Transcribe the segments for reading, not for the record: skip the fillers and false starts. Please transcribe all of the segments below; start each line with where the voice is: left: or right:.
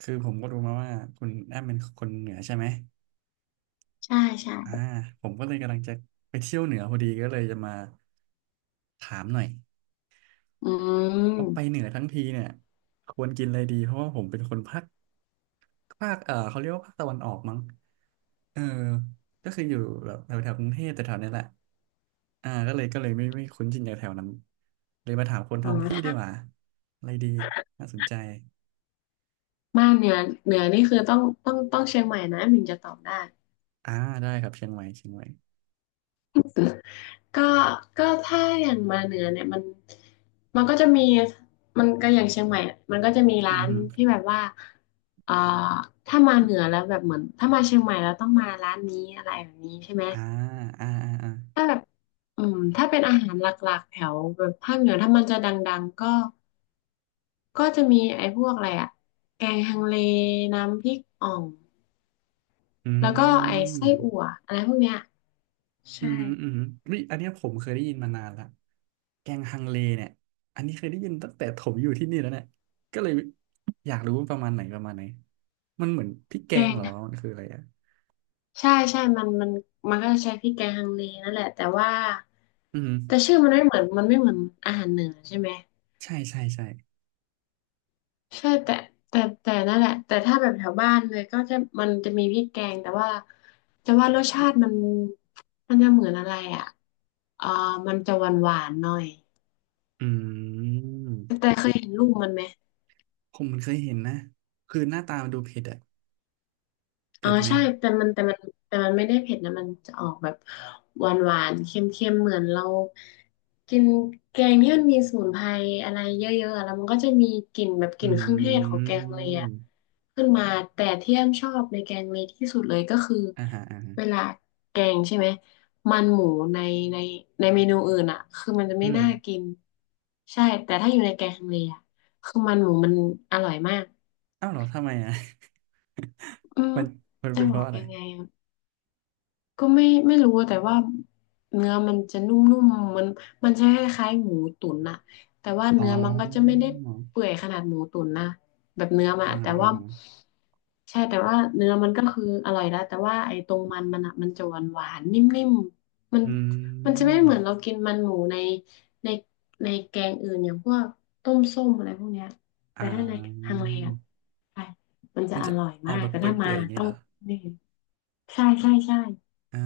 right: คือผมก็รู้มาว่าคุณแอมเป็นคนเหนือใช่ไหม
left: ใช่ใช่
right: อ่าผมก็เลยกำลังจะไปเที่ยวเหนือพอดีก็เลยจะมาถามหน่อย
left: อื
right: ว่าไปเห
left: ม
right: นือทั้งทีเนี่ยควรกินอะไรดีเพราะว่าผมเป็นคนภาคเขาเรียกว่าภาคตะวันออกมั้งเออก็คืออยู่แบบแถวแถวกรุงเทพแต่แถวนี้แหละอ่าก็เลยไม่คุ้นชินกับแถวนั้นเลยมาถามคน
left: อ๋อ
right: ท้องที่ดี
left: ถ้า
right: กว่าอะไรดีน่าสนใจ
left: บ้านเหนือเหนือนี่คือต้องเชียงใหม่นะถึงจะตอบได้
right: อ่าได้ครับเชียงใหม่เชียงใหม่
left: ก็ก็ถ้าอย่างมาเหนือเนี่ยมันก็จะมีมันก็อย่างเชียงใหม่อะมันก็จะมี
right: อื
left: ร้า
right: อ
left: น
right: ฮึ
left: ที่แบบว่าเอ่อถ้ามาเหนือแล้วแบบเหมือนถ้ามาเชียงใหม่แล้วต้องมาร้านนี้อะไรแบบนี้ใช่ไหม
right: อ่าอ่าอ่าอ่า
left: ถ้าแบบ อืมถ้าเป็นอาหารหลักๆแถวแบบภาคเหนือถ้ามันจะดังๆก็จะมีไอ้พวกอะไรอะแกงฮังเลน้ำพริกอ่อง
right: อื
left: แล้วก็ไอ้ไส้อั่ว
right: ม
left: อะไรพวกเนี้ย
right: อื
left: ใช่
right: ม อืมวิอยอันเนี้ยผมเคยได้ยินมานานละแกงฮังเลเนี่ยอันนี้เคยได้ยินตั้งแต่ผมอยู่ที่นี่แล้วเนี่ยก็เลยอยากรู้ว่าประมาณไหนประมาณไหนมันเหมือนพริกแก
left: แก
right: งเห
left: ง
right: รอมันคืออะไรอ่ะ
left: ใช่ใช่มันมันก็จะใช้พริกแกงฮังเลนั่นแหละแต่ว่า
right: อืม
left: แต่ชื่อมันไม่เหมือนมันไม่เหมือนอาหารเหนือใช่ไหม
right: ใช่ใช่ใช่
left: ใช่แต่นั่นแหละแต่ถ้าแบบแถวบ้านเลยก็จะมันจะมีพริกแกงแต่ว่าจะว่ารสชาติมันมันจะเหมือนอะไรอ่ะเออมันจะหวานหวานหน่อย
right: อืม
left: แต่เคยเห็นรูปมันไหม
right: ผมเคยเห็นนะคือหน้าตามันดูเผ็ดอะ
left: อ๋อ
right: เผ็ดไหม
left: ใช่แต่มันแต่มันไม่ได้เผ็ดนะมันจะออกแบบหวานหวานเค็มเค็มๆเหมือนเรากินแกงที่มันมีสมุนไพรอะไรเยอะๆอะแล้วมันก็จะมีกลิ่นแบบก
right: อื
left: ลิ่นเครื่องเทศของแกงเลยอะ
right: ม
left: ขึ้นมาแต่ที่แอมชอบในแกงเลยที่สุดเลยก็คือ
right: อ่าฮะอ่าฮะ
left: เวลาแกงใช่ไหมมันหมูในในในเมนูอื่นอะคือมันจะไม่
right: อืม
left: น่ากินใช่แต่ถ้าอยู่ในแกงเลยอะคือมันหมูมันอร่อยมาก
right: อ้าวเหรอทำไมอ่ะ
left: อืม
right: มัน
left: จะ
right: เป็น
left: บ
right: เพ
left: อ
right: ราะ
left: ก
right: อะไร
left: ยังไง ก็ไม่รู้แต่ว่าเนื้อมันจะนุ่มๆมันมันจะคล้ายๆหมูตุ๋นอะแต่ว่า
right: อ๋อ
left: เนื้อมันก็จะไม่ได้เปื่อยขนาดหมูตุ๋นนะแบบเนื้อมัน
right: อ่า
left: อะ
right: ฮะ
left: แต่
right: อ่า
left: ว่า
right: ฮะ
left: ใช่แต่ว่าเนื้อมันก็คืออร่อยแล้วแต่ว่าไอ้ตรงมันอะมันจะหวานหวานนิ่มๆมัน
right: อื
left: มันจะไม่เหมือน
right: ม
left: เรากินมันหมูในในแกงอื่นอย่างพวกต้มส้มอะไรพวกเนี้ย
right: อ่
left: แต่ถ้าใน
right: า
left: ทางเลอะใช่มันจะ
right: มัน
left: อ
right: จะ
left: ร่อย
right: ออ
left: มา
right: ก
left: ก
right: แบบ
left: แต่
right: เป
left: ถ้ามา
right: ื่อยๆอย่างนี้
left: ต้อ
right: เห
left: ง
right: รอ
left: นี่ใช่
right: อ่า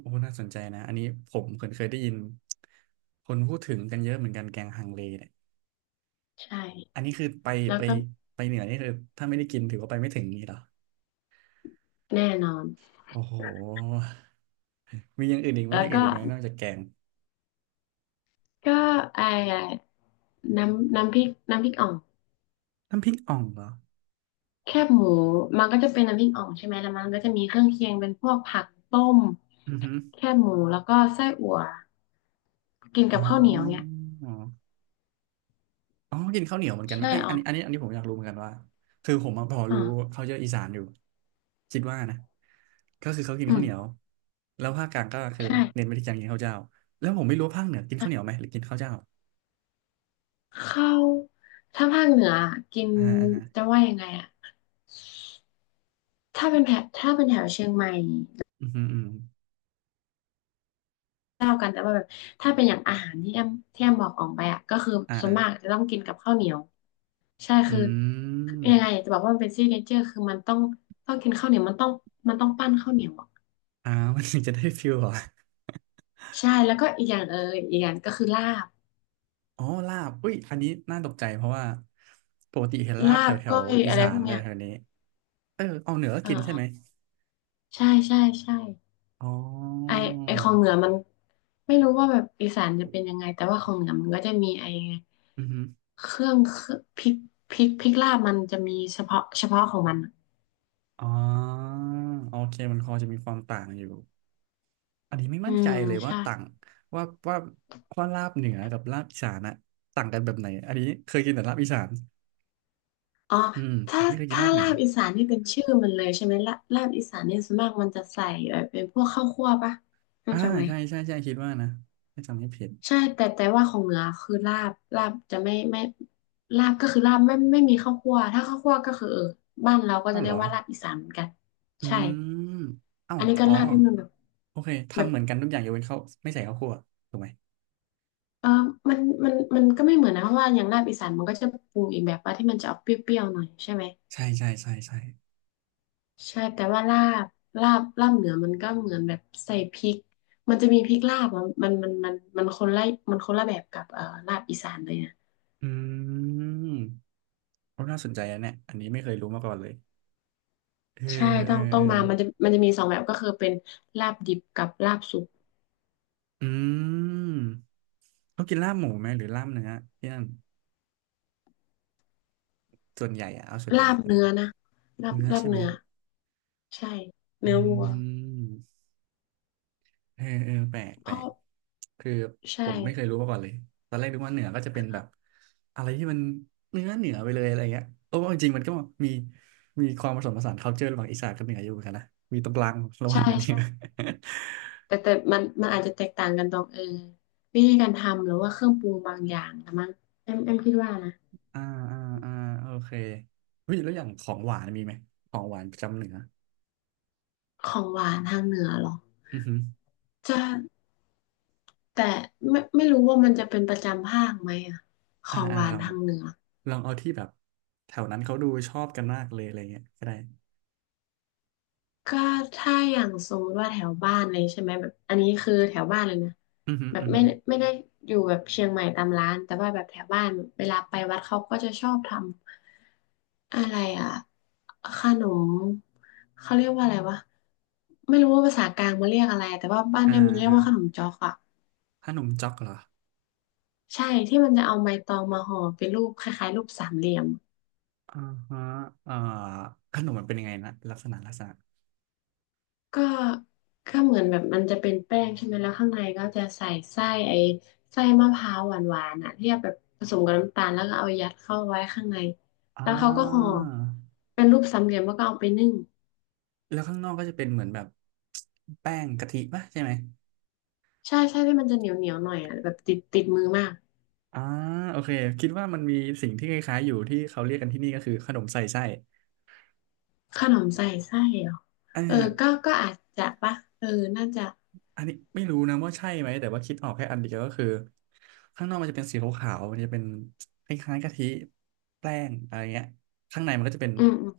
right: โอ้น่าสนใจนะอันนี้ผมเคยได้ยินคนพูดถึงกันเยอะเหมือนกันแกงฮังเลเนี่ย
left: ใช่
right: อันนี้คือไป
left: แล้ว
right: ไป
left: ก็
right: ไปเหนือนี่คือถ้าไม่ได้กินถือว่าไปไม่ถึงนี่เหรอ
left: แน่นอน
right: โอ้โห มีอย่างอื่นอีกไหมอ
left: แล้ว
right: ย่างอื่
left: ก็
right: นอีกไหมนอกจากแกง
left: ก็ไอ้น้ำพริกน้ำพริกอ่อง
right: น้ำพริกอ่องเหรอ
left: แคบหมูมันก็จะเป็นน้ำพริกอ่องใช่ไหมแล้วมันก็จะมีเครื่องเคียงเป็นพวกผักต้ม
right: อือฮึ
left: แคบหมูแล้วก็ไส้อั่วกิน
right: อ๋
left: กับข้าวเหนียวเนี่ย
right: อ อ๋อกินข้าวเหนียวเหมือนกันไหม
left: ใช่
right: เอ้ย
left: อ๋อ
right: อันนี้อันนี้อันนี้ผมอยากรู้เหมือนกันว่าคือผมมาพอ
left: อ๋อ
right: รู้เขาเยอะอีสานอยู่คิดว่านะก็คือเขากิน
left: อื
right: ข้าวเหนียว
left: ม
right: แล้วภาคกลางก็คือ
left: ใช่
right: เน้นไปที่การกินข้าวเจ้าแล้วผมไม่รู้ว่าภาคเหนือกินข้าวเหนียว
left: ใช่
right: ไหมหรือกินข้าวเจ้า
left: ข้าวถ้าภาคเหนือกิน
right: อ่าอ่าฮะ
left: จะว่ายังไงอะถ้าเป็นแถบถ้าเป็นแถวเชียงใหม่
right: อืมอหืมออืม
left: เท่าวกันแต่ว่าแบบถ้าเป็นอย่างอาหารที่แอมบอกออกไปอ่ะก็คือ
right: อ่า
left: ส่ว
right: อ่า
left: นมากจะต้องกินกับข้าวเหนียวใช่
right: อื
left: คือยังไงอยาก
right: ม
left: จะบอกว่ามันเป็นซิกเนเจอร์คือมันต้องกินข้าวเหนียวมันต้องปั้นข้าวเหนียวอ่ะ
right: อ่ามันถึงจะได้ฟิลเหรอ
left: ใช่แล้วก็อีกอย่างเอออีกอย่างก็คือลาบ
right: อ๋อลาบอุ้ยอันนี้น่าตกใจเพราะว่าปกติเห็นลาบ
left: ลา
right: แถ
left: บ
right: วแถ
left: ก้
right: ว
left: อย
right: อี
left: อะไร
right: สา
left: พ
right: น
left: วก
right: อะไร
left: เนี้ย
right: แถวนี้เออเอาเหนือก็
left: เออ
right: กิน
left: เอ
right: ใช่
left: อ
right: ไหม
left: ใช่ใช่
right: อ๋
left: ไอ
right: อ
left: ไอของเหนือมันไม่รู้ว่าแบบอีสานจะเป็นยังไงแต่ว่าของเหนือมันก็จะมีไอ
right: อืม
left: เครื่องพริกพริกลาบมันจะมีเฉพาะของมันอะ
right: อ๋อโอเคมันพอจะมีความต่างอยู่อันนี้ไม่
left: อื
right: มั่นใจ
left: ม
right: เลยว่า
left: ใช่
right: ต่างว่าว่าว่าลาบเหนือกับลาบอีสานอะต่างกันแบบไหนอันนี้เคยกินแต่ลาบอีสาน
left: อ๋อ
right: อืมแต่
left: ถ้า
right: ไม่เคยกิน
left: ถ้า
right: ลาบเหนื
left: ลา
right: อ
left: บอีสานนี่เป็นชื่อมันเลยใช่ไหมลาลาบอีสานเนี่ยส่วนมากมันจะใส่เออเป็นพวกข้าวคั่วปะรู้
right: อ่า
left: จักไหม
right: ใช่ใช่ใช่คิดว่านะถ้าจำไม่ผิด
left: ใช่แต่แต่ว่าของเหนือคือลาบลาบจะไม่ลาบก็คือลาบไม่มีข้าวคั่วถ้าข้าวคั่วก็คือเออบ้านเราก็
right: เอ้า
left: จะเรี
right: เหร
left: ย
right: อ
left: กว่าลาบอีสานเหมือนกัน
right: อื
left: ใช่
right: มเอ้า
left: อันนี้ก็
right: อ๋อ
left: ลาบที่มันแบบ
right: โอเค
left: แบ
right: ทำ
left: บ
right: เหมือนกันทุกอย่างยกเว้นข้าวไม่ใส่ข้าวคั่วถูกไหม
left: เออมันมันก็ไม่เหมือนนะเพราะว่าอย่างลาบอีสานมันก็จะปรุงอีกแบบว่าที่มันจะออกเปรี้ยวๆหน่อยใช่ไหม
right: ใช่ใช่ใช่ใช่
left: ใช่แต่ว่าบลาบลาบเหนือมันก็เหมือนแบบใส่พริกมันจะมีพริกลาบอะมันคนละมันคนละแบบกับลาบอีสานเลยนะ
right: อืมโอ้น่าสนใจนะเนี่ยอันนี้ไม่เคยรู้มาก่อนเลยเออ
left: ใช่
right: เอ
left: ต้
right: อ
left: องต้อ
right: เอ
left: ง
right: อ
left: มามันจะมันจะมีสองแบบก็คือเป็นลาบดิบกับลาบสุก
right: อืม เขากินลาบหมูไหมหรือลาบเนื้อพี่อันส่วนใหญ่อะเอาส่วนใหญ่
left: ลาบ
right: ก็เป็น
left: เนื้อนะลาบ
right: เนื้อ
left: ลาบ
right: ใช่ไหม
left: เนื้อใช่
right: อื
left: เนื้อวัว
right: มเออเออแปลก
left: เพ
right: แปล
left: ราะ
right: กคือ
left: ใช่
right: ผมไม่เคยรู้มาก่อนเลยตอนแรกนึกว่าเหนือก็จะเป็นแบบอะไรที่มันเนื้อเหนือไปเลยอะไรเงี้ยโอ้จริงๆมันก็มีมีความผสมผสาน culture ระหว่างอีสานกับเหนืออยู่เหมือนกันนะมีตรงกลางระหว่า
left: ใช่
right: งกันเนี่
left: ใช่
right: ย
left: แต่มันอาจจะแตกต่างกันตรงเออวิธีการทำหรือว่าเครื่องปรุงบางอย่างนะมั้งเอ็มคิดว่านะ
right: อ่าอ่าอ่าโอเคเฮ้ยแล้วอย่างของหวานมีไหมของหวานประจำเหนือ
left: ของหวานทางเหนือเหรอ
right: อือฮึ
left: จะ แต่ไม่รู้ว่ามันจะเป็นประจำภาคไหมอะข
right: อ่า
left: อง
right: อ่า
left: หวา
right: ล
left: น
right: อง
left: ทางเหนือ
right: ลองเอาที่แบบแถวนั้นเขาดูชอบกันมากเลยอะไรเงี้ยก็ได้
left: ก็ถ้าอย่างสมมติว่าแถวบ้านเลยใช่ไหมแบบอันนี้คือแถวบ้านเลยนะ
right: อือหือ
left: แบบ
right: อือ
left: ไม่
right: หือ
left: ไม่ได้อยู่แบบเชียงใหม่ตามร้านแต่ว่าแบบแถวบ้านเวลาไปวัดเขาก็จะชอบทำอะไรอะขนมเขาเรียกว่าอะไรวะไม่รู้ว่าภาษากลางมันเรียกอะไรแต่ว่าบ้าน
right: อ่า
left: เอมมันเรีย
right: อ่า
left: กว่าขนมจ๊อกอะ
right: ขนมจ๊อกเหรอ
left: ใช่ที่มันจะเอาใบตองมาห่อเป็นรูปคล้ายๆรูปสามเหลี่ยม
right: อ่าฮะเอ่าขนมมันเป็นยังไงนะลักษณะลักษณะ
left: ก็เหมือนแบบมันจะเป็นแป้งใช่ไหมแล้วข้างในก็จะใส่ไส้ไอ้ไส้มะพร้าวหวานๆอ่ะที่เอาแบบผสมกับน้ำตาลแล้วก็เอายัดเข้าไว้ข้างใน
right: อ่า
left: แล้วเขาก็ห่อเป็นรูปสามเหลี่ยมแล้วก็เอาไปนึ่ง
right: แล้วข้างนอกก็จะเป็นเหมือนแบบแป้งกะทิป่ะใช่ไหม
left: ใช่ใช่ที่มันจะเหนียวเหนียวหน่อยอ่ะแบบติดติดมือมาก
right: อ่าโอเคคิดว่ามันมีสิ่งที่คล้ายๆอยู่ที่เขาเรียกกันที่นี่ก็คือขนมใส่ไส้
left: ขนมใส่ไส้เหรอ
right: เออ
left: เออก็อาจจะปะเออน่าจะ
right: อันนี้ไม่รู้นะว่าใช่ไหมแต่ว่าคิดออกแค่อันเดียวก็คือข้างนอกมันจะเป็นสีขาวๆมันจะเป็นคล้ายๆกะทิแป้งอะไรเงี้ยข้างในมันก็จะเป็น
left: อืมอืม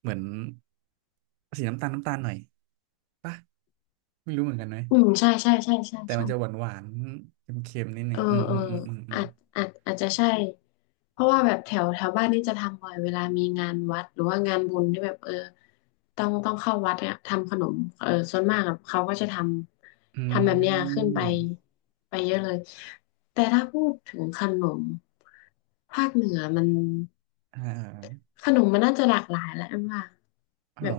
right: เหมือนสีน้ำตาลน้ำตาลหน่อยปะไม่รู้เหมือนกันไหม
left: อืมใช่ใช่ใช่ใช่
right: แต่
left: ใช่
right: มันจะหวานหวานเค็มๆนิดนึ
left: เออ
right: งอืม
left: เอ
right: อื
left: อ
right: มอืมอืมอื
left: อา
right: ม
left: จอาจจะใช่เพราะว่าแบบแถวแถวบ้านนี่จะทำบ่อยเวลามีงานวัดหรือว่างานบุญที่แบบเออต้องเข้าวัดเนี่ยทำขนมเออส่วนมากอะเขาก็จะท
right: อื
left: ำทำแบบเนี้ยขึ้นไป
right: ม
left: ไปเยอะเลยแต่ถ้าพูดถึงขนมภาคเหนือมัน
right: อ่าอ่า
left: ขนมมันน่าจะหลากหลายแหละอันว่า
right: เอา
left: แบ
right: เหร
left: บ
right: อ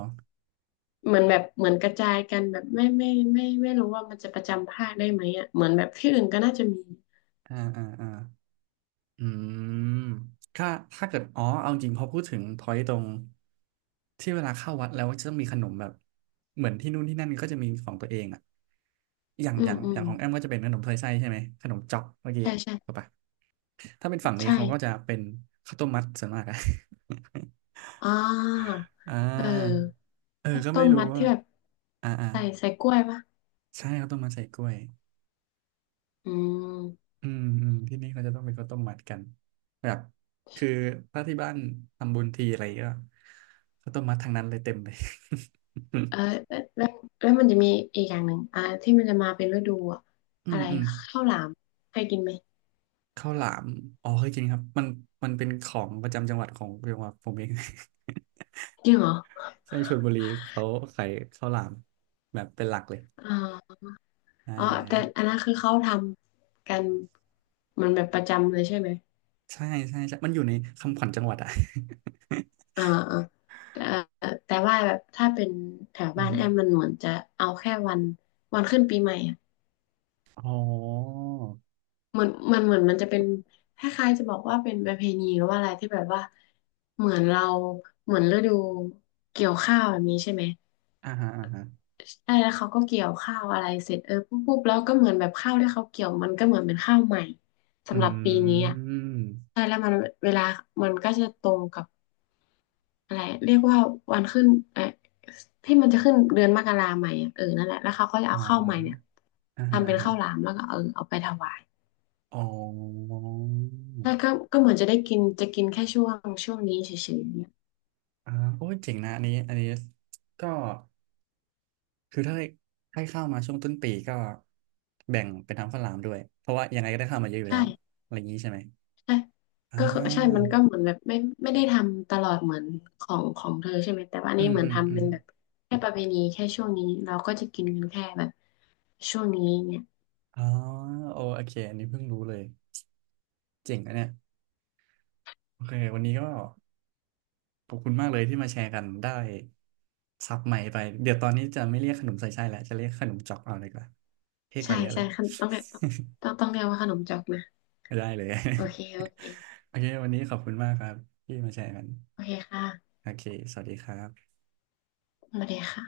left: เหมือนกระจายกันแบบไม่รู้ว่ามันจะประจำภาคได้ไหมอ่ะเหมือนแบบที่อื่นก็น่าจะมี
right: อ่าอ่าอ่า อืมถ้าถ้าเกิดอ๋อเอาจริงพอพูดถึงพอยตตรงที่เวลาเข้าวัดแล้วจะต้องมีขนมแบบเหมือนที่นู่นที่นั่นก็จะมีของตัวเองอะ
left: อืมอื
right: อย่า
left: ม
right: งของแอมก็จะเป็นขนมถ้วยไส้ใช่ไหมขนมจ๊อกเมื่อกี้
left: ใช่ใช่
right: ถูกปะถ้าเป็นฝั่งนี้
left: ใช่
right: เขาก็จะเป็นข้าวต้มมัดส่วนมากอะ
left: อ่า
right: อ่
left: เออ
right: าเออ
left: ข้าว
right: ก็
left: ต้
right: ไม่
left: ม
right: รู้
left: มัด
right: ว่า
left: ที่แบบ
right: อ่าอ่า
left: ใส่กล้วยปะ
right: ใช่ข้าวต้มมัดใส่กล้วย
left: อืม
right: อืมอืมที่นี่เขาจะต้องไปข้าวต้มมัดกันแบบคือถ้าที่บ้านทำบุญทีอะไรก็ข้าวต้มมัดทางนั้นเลยเต็มเลย
left: เออแล้วแล้วแล้วมันจะมีอีกอย่างหนึ่งอ่าที่มันจะมาเป็นฤดูอะ
right: อื
left: อะ
right: ม
left: ไร
right: อืม
left: ข้าวหลามเคยกินไหม
right: ข้าวหลามอ๋อเคยกินครับมันเป็นของประจำจังหวัดของจังหวัดผมเอง
left: จริงเหรอ
right: ในชลบุรีเขาขายข้าวหลามแบบเป็นหลักเลย
left: อ่า
right: อ่
left: อ๋อแต่
right: า
left: อันนั้นคือเขาทำกันมันแบบประจำเลยใช่ไหม
right: ใช่ใช่ใช่มันอยู่ในคำขวัญจังหวัดอ่ะ
left: อ่าอ่าแต่แต่ว่าแบบถ้าเป็นแถว
right: อื
left: บ้า
right: อ
left: น
right: ฮึ
left: แอมมันเหมือนจะเอาแค่วันขึ้นปีใหม่อะ
right: อ๋อ
left: เหมือนมันจะเป็นคล้ายๆจะบอกว่าเป็นประเพณีหรือว่าอะไรที่แบบว่าเหมือนเราเหมือนฤดูเกี่ยวข้าวแบบนี้ใช่ไหม
right: อ่าฮะอ่าฮะ
left: ใช่แล้วเขาก็เกี่ยวข้าวอะไรเสร็จเออปุ๊บปุ๊บแล้วก็เหมือนแบบข้าวที่เขาเกี่ยวมันก็เหมือนเป็นข้าวใหม่
right: อ
left: สำหรับปี
right: ื
left: นี้อ่ะ
right: ม
left: ใช่แล้วมันเวลามันก็จะตรงกับอะไรเรียกว่าวันขึ้นเออที่มันจะขึ้นเดือนมกราใหม่อะเออนั่นแหละแล้วเขาก็จะ
right: อ๋
left: เอาข้าวใหม่เนี่ย
right: ออ่าฮะ
left: ทำเป็
right: อ่า
left: น
right: ฮะ
left: ข้าวหลามแล้วก็เออเอาไปถวาย
right: อ๋อ
left: ใช่ก็เหมือนจะได้กินจะกินแค่ช่วงนี้เฉยๆเนี่ย
right: อ่าโอ้ยเจ๋งนะอันนี้อันนี้ ก็คือถ้าให้เข้ามาช่วงต้นปีก็แบ่งเป็นทางฝรั่งลามด้วย เพราะว่ายังไงก็ได้เข้ามาเยอะอยู่แล้ว
left: ใช่
right: อะไรอย่างนี้ใช่ไหม
left: ใช่
right: อ่
left: ก็คือใช่ มัน
right: า
left: ก็เหมือนแบบไม่ได้ทำตลอดเหมือนของเธอใช่ไหมแต่ว่าอัน
right: อื
left: นี่
right: ม
left: เหมือ
right: อื
left: น
right: มอื
left: ทำ
right: ม
left: เป็นแบบแค่ประเพณีแค่ช่วงนี้เราก็จะกินกันแค่แบบช่วงนี้เนี่ย
right: อ๋อโอโอเคอันนี้เพิ่งรู้เลยเจ๋งนะเนี่ยโอเควันนี้ก็ขอบคุณมากเลยที่มาแชร์กันได้ศัพท์ใหม่ไป เดี๋ยวตอนนี้จะไม่เรียกขนมใส่ไส้แล้ว จะเรียกขนมจอกเอาเลยดีกว่าเท่ก
left: ใช่
right: ว่าเยอะเล
left: ใช่
right: ย
left: ขนต้องเรียกต้องเรียกว่าขนมจอกนะ
right: ได้เลย
left: โอเคโอเค
right: โอเค วันนี้ขอบคุณมากครับที่มาแชร์กัน
left: โอเคค่ะ
right: โอเค สวัสดีครับ
left: สวัสดีค่ะ